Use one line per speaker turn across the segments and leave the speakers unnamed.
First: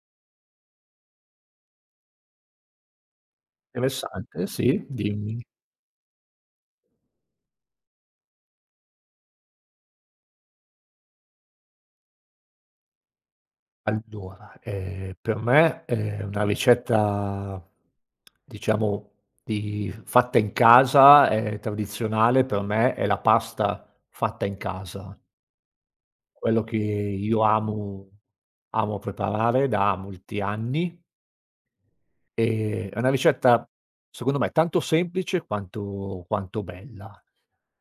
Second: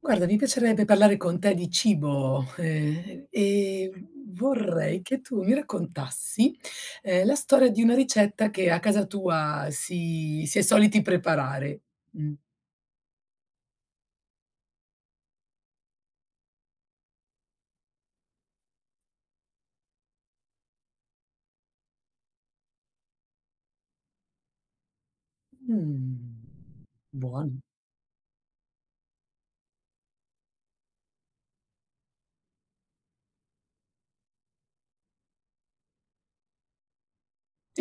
Guarda, mi piacerebbe parlare con te di cibo, e
Interessante, sì,
vorrei che
dimmi.
tu mi raccontassi, la storia di una ricetta che a casa tua si è soliti preparare. Mh.
Allora, per me, una ricetta diciamo di fatta in casa, tradizionale per me è la pasta fatta in casa. Quello che
Mh.
io
Buono.
amo preparare da molti anni, è una ricetta secondo me tanto semplice quanto bella,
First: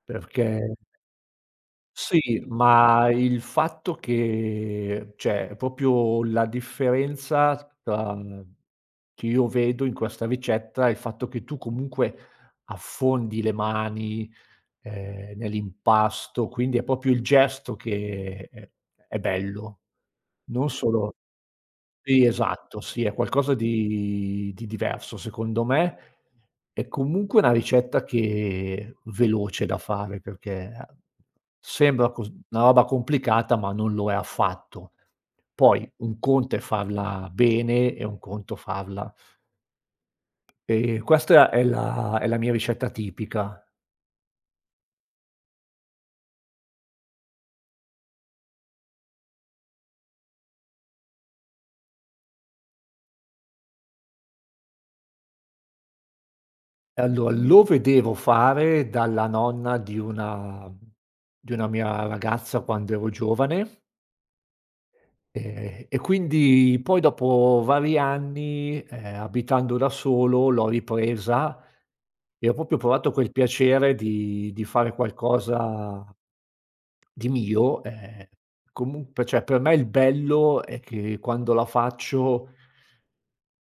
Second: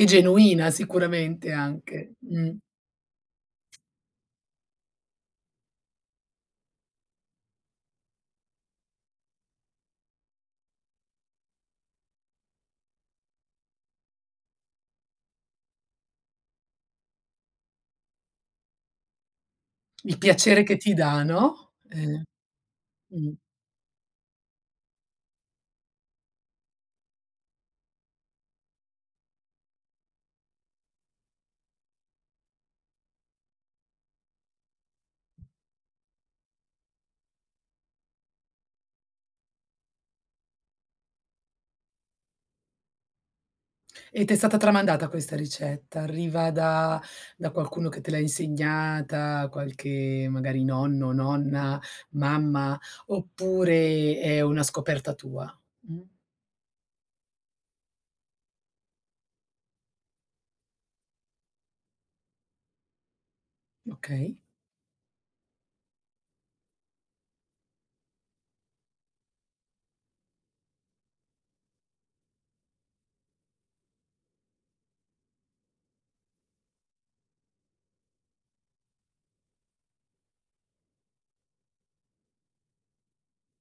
E genuina
perché.
sicuramente anche.
Sì,
Mh.
ma il fatto che, cioè, proprio la differenza tra che io vedo in questa ricetta è il fatto che tu comunque affondi le mani, nell'impasto, quindi è proprio il gesto che è bello.
Il piacere
Non
che ti
solo,
dà, no?
sì, esatto, sì, è
Mh.
qualcosa di diverso secondo me. È comunque una ricetta che è veloce da fare perché, sembra cos una roba complicata, ma non lo è affatto. Poi un conto è farla bene e un conto farla, e questa è la mia ricetta tipica.
E t'è stata tramandata questa ricetta? Arriva da da qualcuno che te l'ha insegnata, qualche magari nonno, nonna, mamma, oppure è una scoperta tua? Mh,
E allora lo vedevo fare dalla nonna di una mia ragazza quando ero giovane.
okay,
E quindi poi, dopo vari anni, abitando da solo, l'ho ripresa e ho proprio provato quel piacere di fare qualcosa di mio. Comunque, cioè, per me il bello è che quando la faccio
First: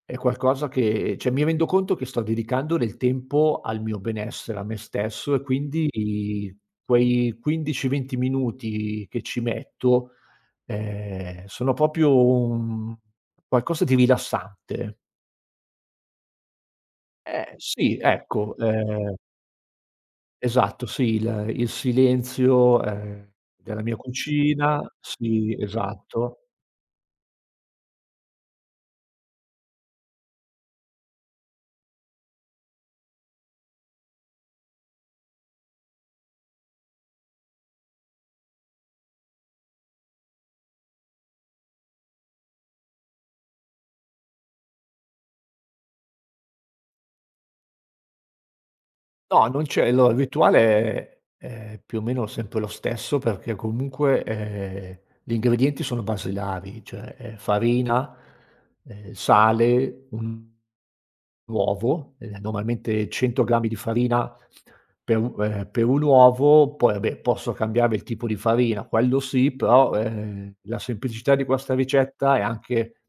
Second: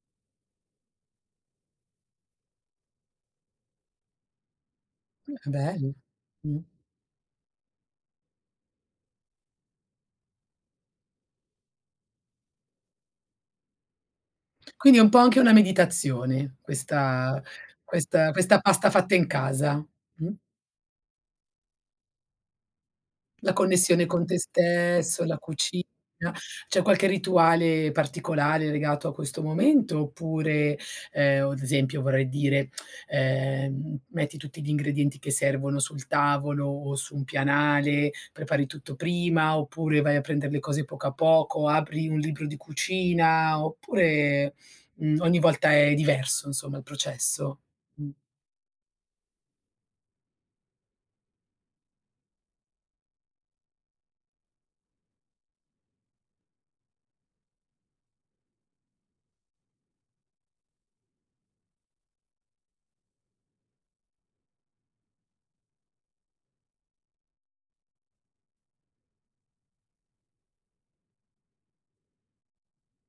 è qualcosa che, cioè, mi rendo conto che sto dedicando del tempo al mio benessere, a me stesso, e
è
quindi
bello. Mh.
quei 15, 20 minuti che ci metto sono proprio un qualcosa di
Quindi
rilassante.
è un po' anche una meditazione questa
Sì,
questa
ecco,
questa pasta fatta in casa. Mh.
esatto, sì, il silenzio,
La
della mia
connessione con te
cucina,
stesso, la
sì,
cucina.
esatto.
C'è qualche rituale particolare legato a questo momento oppure, o ad esempio vorrei dire, metti tutti gli ingredienti che servono sul tavolo o su un pianale, prepari tutto prima, oppure vai a prendere le cose poco a poco, apri un libro di cucina, oppure, mhmm, ogni volta è diverso insomma il processo? Mh,
No, non c'è, allora il rituale è più o meno sempre lo stesso perché comunque, gli ingredienti sono basilari, cioè, farina, sale, un uovo, normalmente 100 grammi di farina per un uovo. Poi, vabbè, posso cambiare il tipo di farina, quello sì, però, la semplicità di questa ricetta è anche,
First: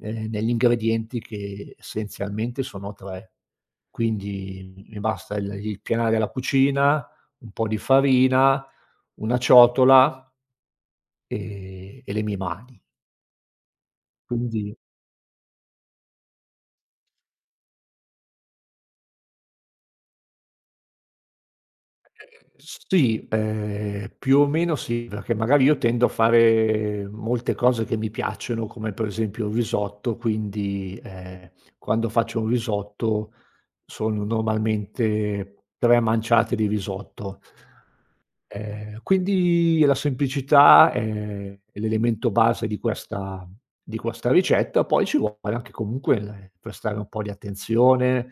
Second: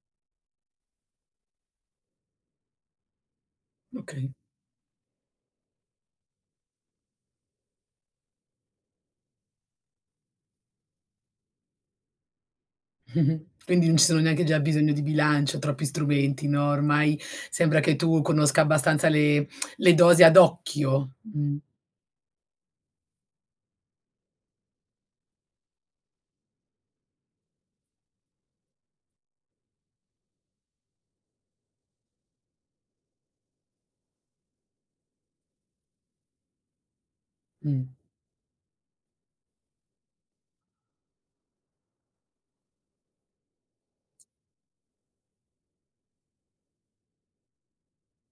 negli ingredienti, che essenzialmente sono 3.
okay.
Quindi mi basta il pianale della cucina, un po' di farina, una ciotola, e le mie mani.
Mh-mh. Quindi non ci sono neanche già
Quindi
bisogno di bilancio, troppi strumenti, no, ormai sembra che tu conosca abbastanza le dosi ad occhio.
sì, più o meno sì, perché magari io tendo a fare molte cose che mi piacciono, come per esempio il risotto, quindi, quando faccio un risotto sono normalmente 3 manciate di risotto.
Mh.
Quindi la semplicità è l'elemento base di questa ricetta, poi ci vuole anche comunque il, prestare un po' di attenzione,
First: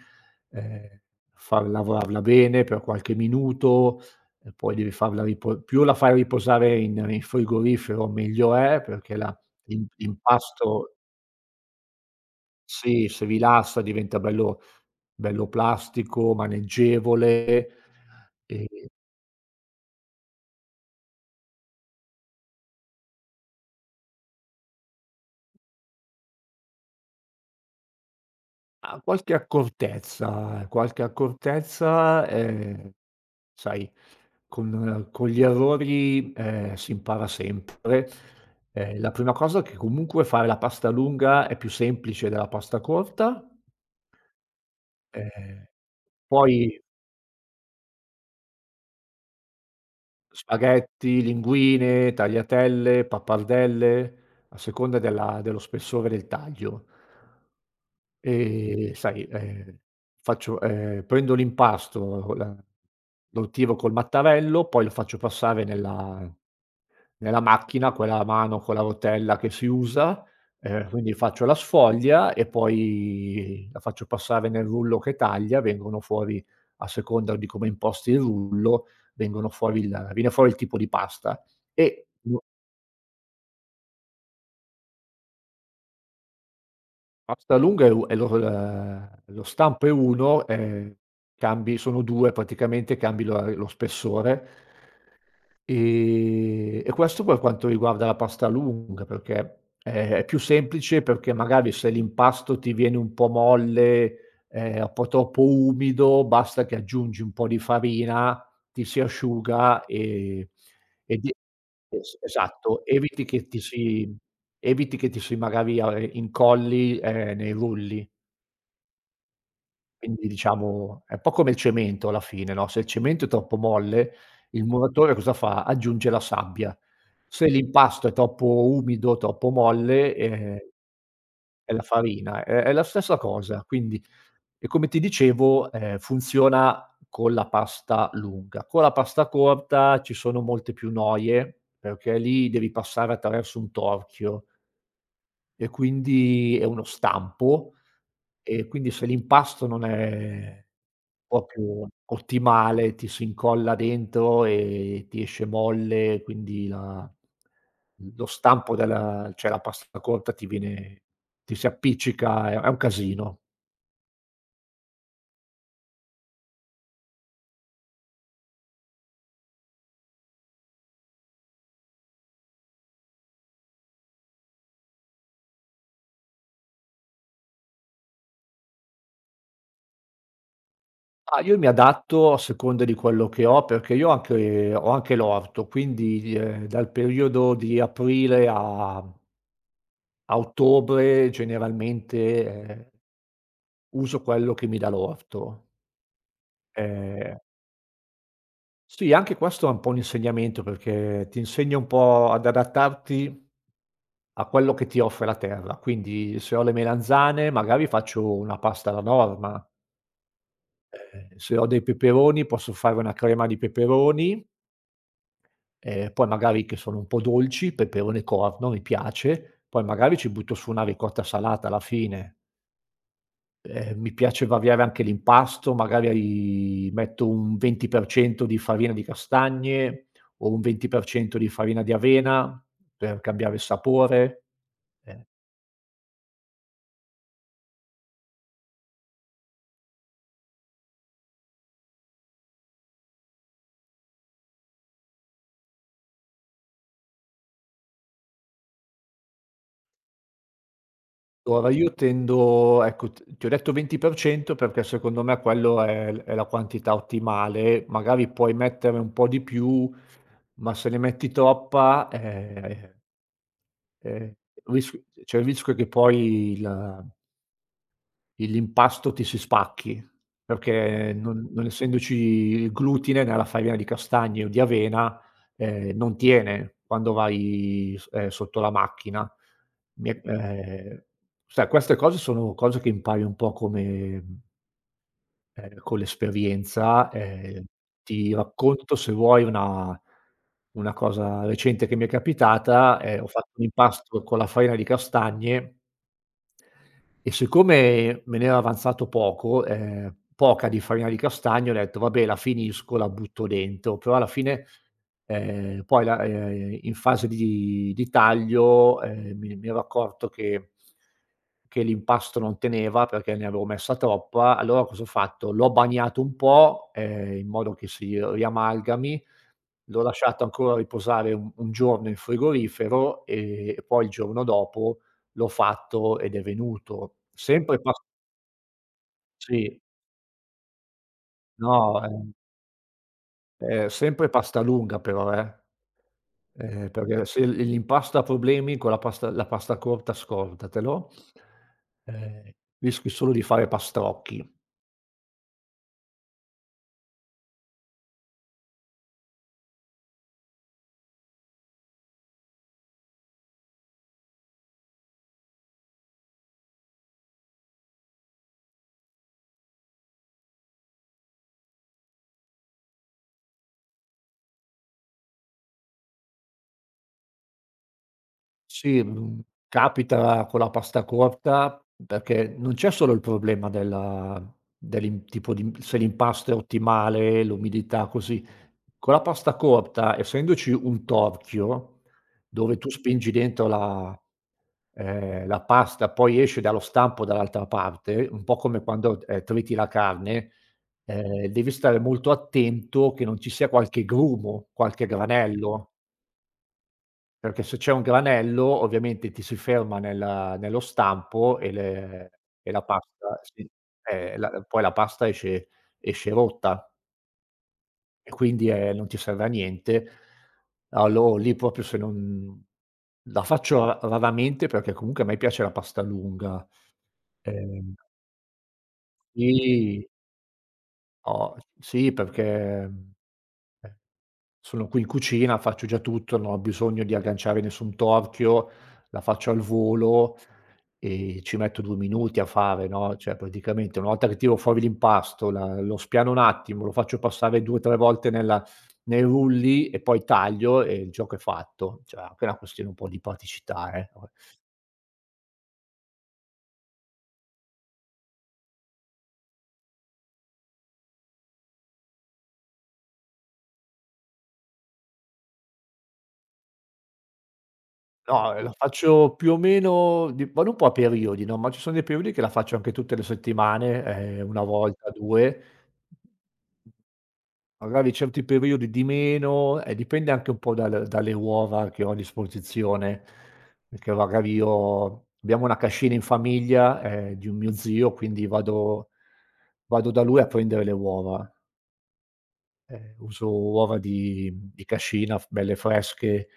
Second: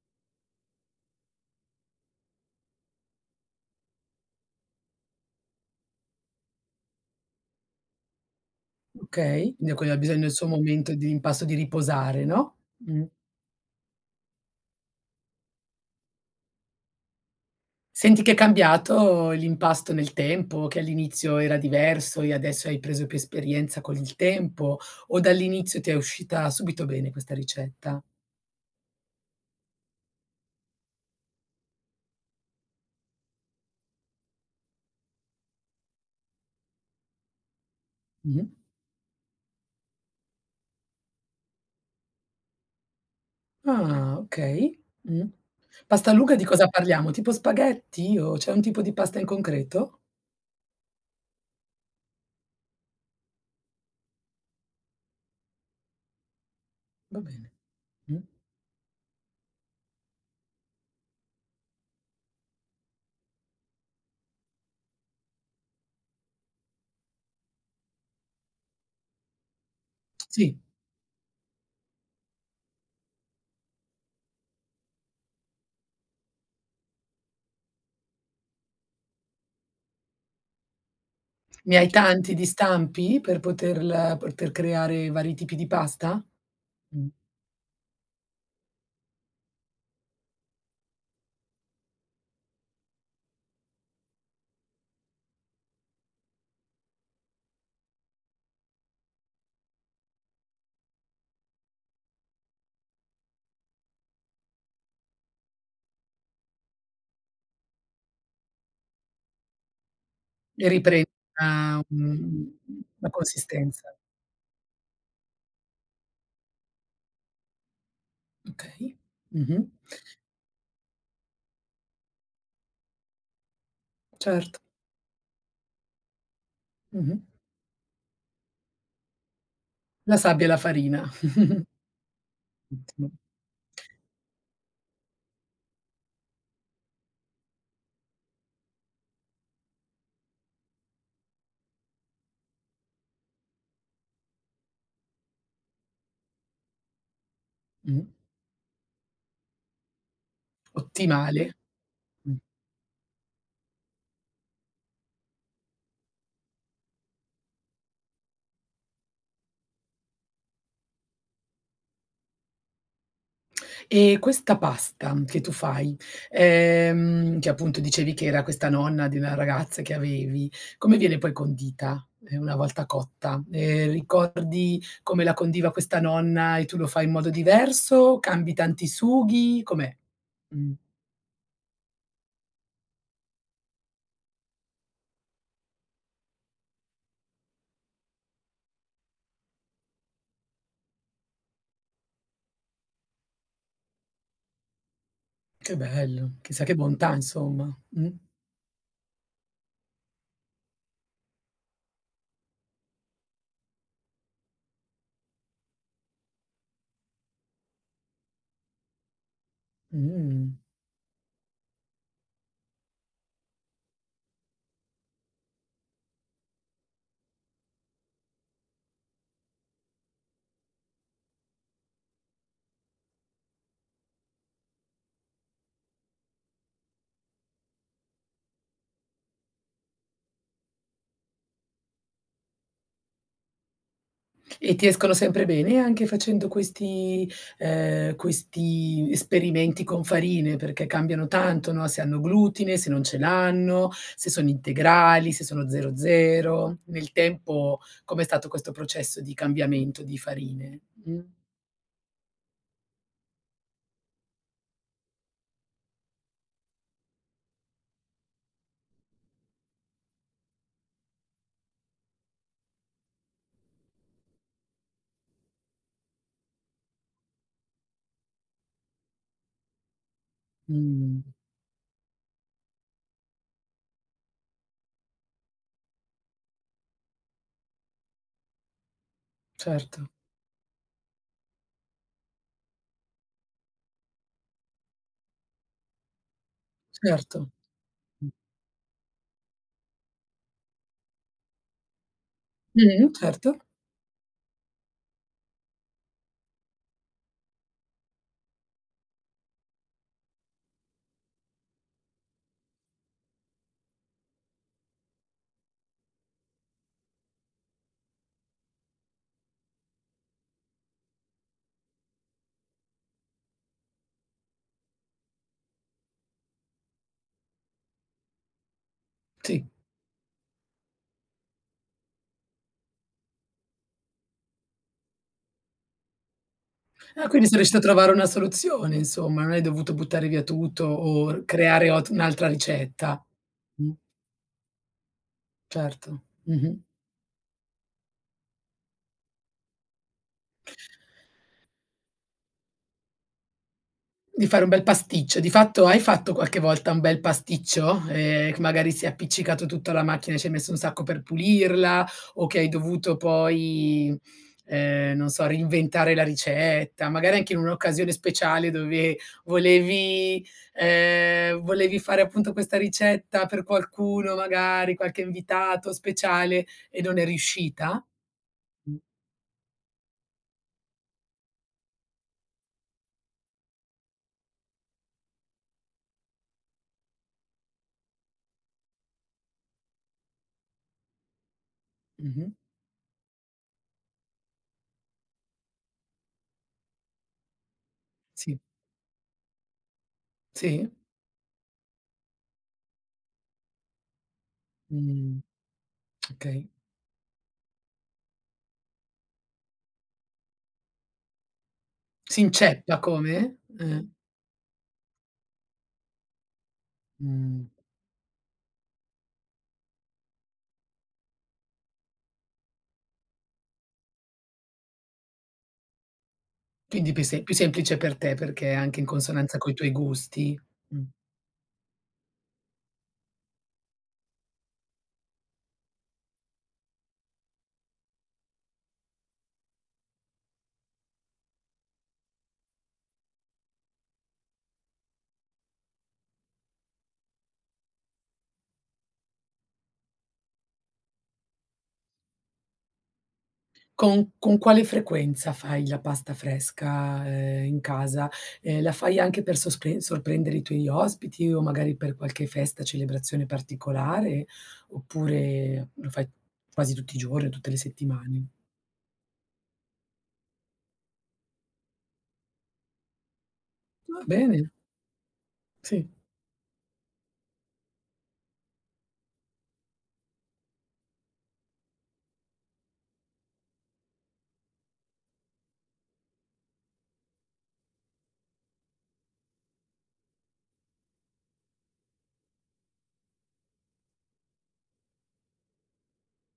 ehm, far lavorarla bene per qualche minuto, e poi devi farla ripo più la fai riposare in frigorifero, meglio è, perché la
Okay, quindi
l'im
quello ha bisogno del suo
l'impasto,
momento di impasto di riposare, no.
sì, si rilassa, diventa bello bello plastico, maneggevole,
Senti che è
e.
cambiato l'impasto nel tempo, che all'inizio era diverso e adesso hai preso più esperienza con il tempo o dall'inizio ti è uscita subito bene questa ricetta?
Ah, qualche accortezza, sai, con gli errori, si impara sempre.
Mh-mh.
La prima cosa è che comunque fare la pasta lunga è più semplice della pasta corta,
Ah, okay. Mh.
ehm,
Pasta lunga di cosa
poi.
parliamo? Tipo spaghetti o c'è un tipo di pasta in concreto?
Spaghetti, linguine, tagliatelle, pappardelle, a seconda della dello spessore del taglio.
Va bene. Mh.
Sai, faccio, prendo l'impasto, la lo tiro col mattarello, poi lo faccio passare nella macchina, quella a mano con la rotella che si usa,
Sì.
quindi faccio la sfoglia e poi la faccio passare nel rullo che taglia. Vengono fuori, a seconda di come imposti il rullo, vengono fuori il viene fuori il tipo di pasta.
Ne hai
E
tanti di stampi per poter creare vari tipi di pasta? Mh.
pasta lunga è lo stampo è 1, cambi sono 2 praticamente, cambi lo spessore, e questo per quanto riguarda la pasta lunga, perché è più semplice, perché magari se l'impasto ti viene un po' molle, un po' troppo umido, basta che aggiungi un po' di farina, ti si asciuga,
E
e di
riprenda un
es esatto,
una consistenza.
eviti che ti si magari a incolli, nei rulli.
Okay. Mh-mh.
Quindi, diciamo, è un po' come il cemento alla fine, no? Se il cemento è troppo molle,
Certo.
il muratore cosa fa? Aggiunge la sabbia.
Mh-mh.
Se l'impasto è troppo umido, troppo molle,
La sabbia e la farina.
è la farina. È la
Ottimo.
stessa cosa, quindi, e come ti dicevo, funziona con la pasta lunga. Con la pasta corta ci sono molte più noie, perché lì devi passare attraverso un torchio. E quindi è uno stampo,
Mh.
e quindi se l'impasto non è
Ottimale.
proprio
Mh.
ottimale, ti si incolla dentro e ti esce molle, quindi la lo stampo della cioè la pasta corta ti viene, ti si appiccica, è un casino.
E questa pasta che tu fai, che appunto dicevi che era questa nonna di una ragazza che avevi, come viene poi condita, una volta cotta? Ricordi come la condiva questa nonna e tu lo fai in modo diverso? Cambi tanti sughi? Com'è? Mh,
Ah, io mi adatto a seconda di quello che ho, perché io ho anche l'orto, quindi, dal periodo di aprile a ottobre generalmente, uso quello che mi dà l'orto.
che bello, chissà che bontà
Ehm
insomma.
Sì anche questo è un po' un insegnamento, perché ti insegna un po' ad adattarti a quello che ti offre la terra. Quindi se ho le melanzane, magari faccio una pasta alla norma.
Mh.
Eh. Se ho dei peperoni posso fare una crema di peperoni, e poi magari, che sono un po' dolci, peperone corno, mi piace, poi magari ci butto su una ricotta salata alla fine. Mi piace variare anche l'impasto, magari metto un 20% di farina di castagne o un 20% di farina di avena per cambiare il sapore.
E ti escono
Eh.
sempre bene anche facendo questi questi esperimenti con farine? Perché cambiano tanto, no, se hanno glutine, se non ce l'hanno, se sono integrali, se sono 00. Nel tempo com'è stato questo processo di cambiamento di farine? Mh.
Ora io tendo, ecco, t ti ho detto 20% perché secondo me quello è la quantità ottimale, magari puoi mettere un po' di più, ma se ne metti troppa, ehm, risch c'è il rischio che poi il. E l'impasto ti si spacchi, perché
Mh.
non essendoci glutine nella farina di castagne o di avena, non tiene quando vai, s sotto la macchina.
Certo,
Mi è sai, queste cose sono cose che impari un po' come, con l'esperienza,
certo.
ti racconto, se vuoi, una cosa recente che mi è capitata. Ho fatto
Certo.
un impasto con la farina di castagne, e siccome me n'era avanzato poco poca di farina di castagne, ho detto: "Vabbè, la finisco, la butto dentro." Però alla fine. Poi, la in fase di taglio, mi ero accorto che l'impasto non teneva perché ne avevo messa troppa, allora cosa ho fatto? L'ho bagnato un po', in modo che si riamalgami,
Sì.
l'ho lasciato ancora riposare un giorno in frigorifero, e poi il giorno dopo l'ho fatto, ed è venuto.
Ah, quindi sei riuscito a
Sempre pas
trovare una soluzione insomma, non hai
Sì,
dovuto buttare via tutto o creare
no,
ot un'altra ricetta. Mh,
Sempre pasta lunga, però, eh.
certo. Mh-mh.
Perché se l'impasto ha problemi con la pasta, la pasta corta, scordatelo. Ehm, rischi solo di fare
Di
pastrocchi.
fare un bel pasticcio. Di fatto hai fatto qualche volta un bel pasticcio, che magari si è appiccicato tutto alla macchina e ci hai messo un sacco per pulirla, o che hai dovuto poi, non so, reinventare la ricetta, magari anche in un'occasione speciale dove volevi volevi fare appunto questa ricetta per qualcuno, magari qualche invitato speciale e non è riuscita? Mh.
Sì, capita con la pasta corta perché non c'è solo il problema della dell'im tipo di se l'impasto è ottimale, l'umidità, così. Con la pasta corta, essendoci un torchio
Mh-mh.
dove tu spingi dentro la pasta, poi esce dallo stampo dall'altra parte, un po'
Sì.
come quando, triti la carne,
Sì?
devi stare molto attento che non ci sia qualche grumo, qualche
Mh.
granello.
Okay.
Perché se c'è un granello ovviamente ti si ferma nella nello stampo,
Si
e la
inceppa
pasta,
come?
sì, la pasta esce rotta,
Mh.
e quindi, non ti serve a niente. Allo Lì proprio, se non, la faccio ra raramente perché comunque a me piace la pasta lunga.
Quindi più se più
Ehm
semplice per te, perché è anche in consonanza coi tuoi
sì,
gusti. Mh.
o sì perché, eh, sono qui in cucina, faccio già tutto, non ho bisogno di agganciare nessun torchio, la faccio al volo. Ci metto 2 minuti a fare, no, cioè, praticamente una volta che tiro fuori l'impasto, la lo spiano un attimo, lo faccio passare 2, 3 volte nella nei rulli, e poi taglio, e il gioco è fatto. Cioè, anche una questione un po' di praticità, eh.
Con quale frequenza fai la pasta fresca, in casa? La fai anche per sospre sorprendere i tuoi ospiti o magari per qualche festa, celebrazione particolare, oppure lo fai quasi tutti i giorni, tutte le settimane?
No, la faccio più o meno di vado un po' a periodi, no, ma ci sono dei periodi che la faccio anche tutte le settimane,
Va
1
bene,
volta, 2.
sì.
Magari certi periodi di meno, e dipende anche un po' dalle uova che ho a disposizione, perché magari io, abbiamo una cascina in famiglia, di un mio zio, quindi vado da lui a prendere le uova. Uso uova di cascina, f belle fresche,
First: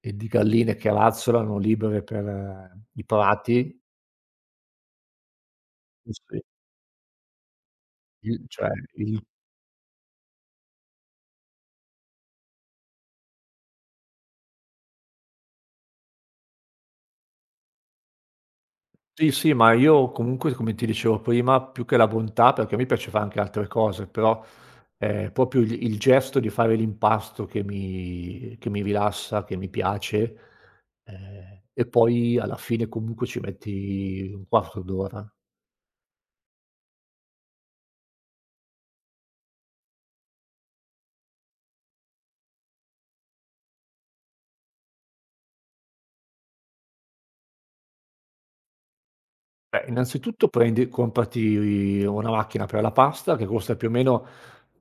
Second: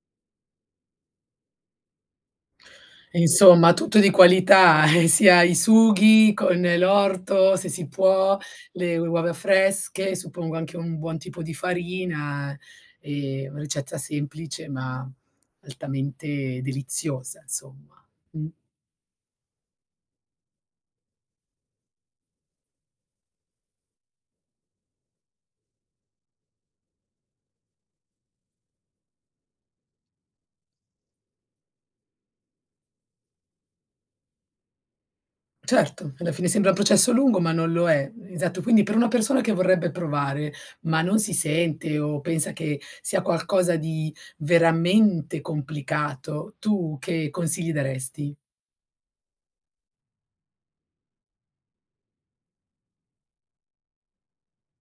e di galline che razzolano libere per, i
Insomma
prati.
tutto di qualità, sia i sughi
Sì,
con l'orto, se si può,
il cioè
le
il
uova fresche, suppongo anche un buon tipo di farina, ricetta semplice ma altamente deliziosa insomma. Mh.
sì, sì, ma io comunque, come ti dicevo prima, più che la bontà, perché a me piace fare anche altre cose, però è proprio il gesto di fare l'impasto che mi rilassa, che mi piace, e poi alla fine comunque ci metti un quarto d'ora.
Certo, alla fine sembra un processo lungo ma non lo è. Esatto, quindi per una persona che vorrebbe provare, ma non si sente o pensa che sia qualcosa di veramente complicato, tu che consigli daresti?
Beh, innanzitutto prendi comprati una macchina per la pasta che costa più o meno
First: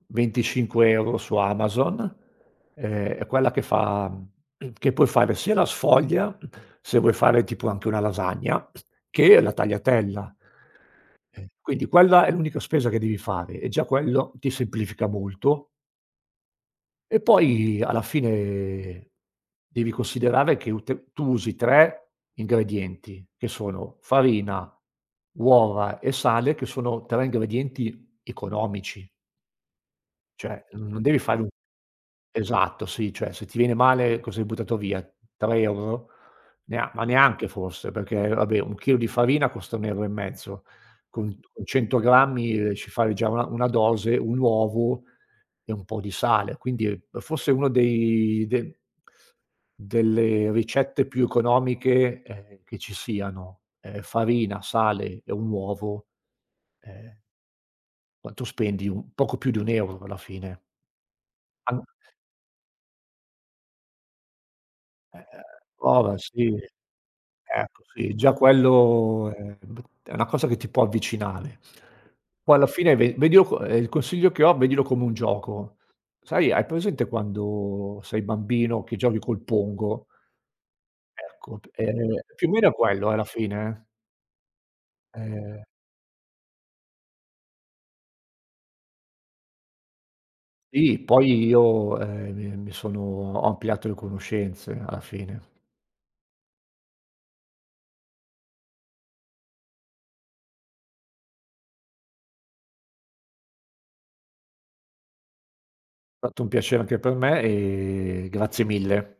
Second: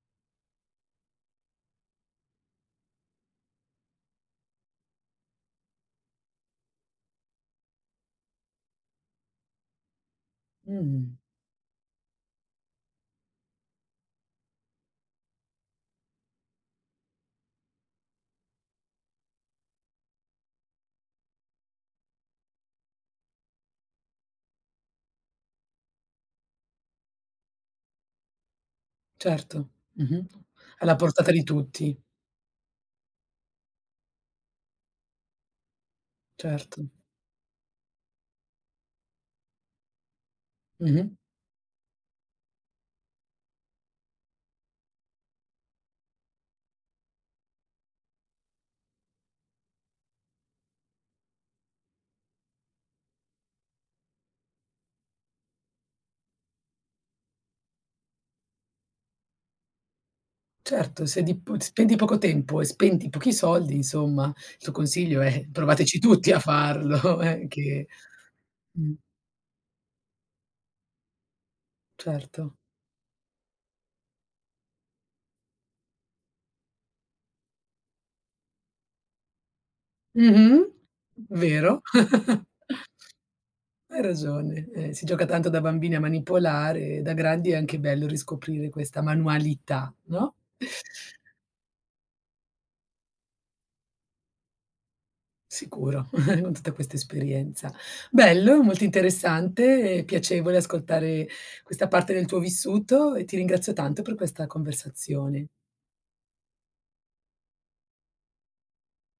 25 € su Amazon, è quella che puoi fare sia la sfoglia, se vuoi fare tipo anche una lasagna, che la tagliatella.
Mh.
Quindi quella è l'unica spesa che devi fare, e già quello ti semplifica molto, e poi alla fine devi considerare che ut tu usi 3 ingredienti, che sono farina, uova e sale, che sono 3 ingredienti economici.
Certo, mh-mh.
Cioè, n
Alla
non devi
portata di
fare un,
tutti,
esatto, sì, cioè se ti viene male cosa hai buttato via? 3 €
certo.
Neanche forse, perché vabbè, 1 chilo di farina costa 1 € e mezzo,
Mh-mh.
con 100 grammi, ci fai già una dose, un uovo e un po' di sale. Quindi, forse uno dei de delle ricette più economiche, che ci siano, farina, sale e un uovo, ehm quanto spendi? Un poco più di 1 € alla fine.
Certo, se di p
An
spendi poco tempo e spendi pochi soldi, insomma, il tuo consiglio
eh,
è provateci
Prova,
tutti a
sì.
farlo,
Ecco,
che
sì, già
mh,
quello è una cosa che ti può avvicinare. Poi,
certo.
alla fine, ve vedilo, co il consiglio che ho, vedilo come un gioco. Sai, hai presente quando sei bambino che giochi col Pongo?
Mh-mh.
Ecco,
Vero,
più o meno è quello, alla fine,
hai ragione. Si
eh.
gioca tanto da bambini a manipolare, da grandi è anche bello riscoprire questa manualità, no?
Sì, poi io, mi mi sono ho ampliato le conoscenze alla fine.
Sicuro, con tutta questa esperienza. Bello, molto interessante e piacevole ascoltare questa parte del tuo vissuto e ti ringrazio tanto per questa conversazione.
È stato un piacere anche per me, e grazie mille.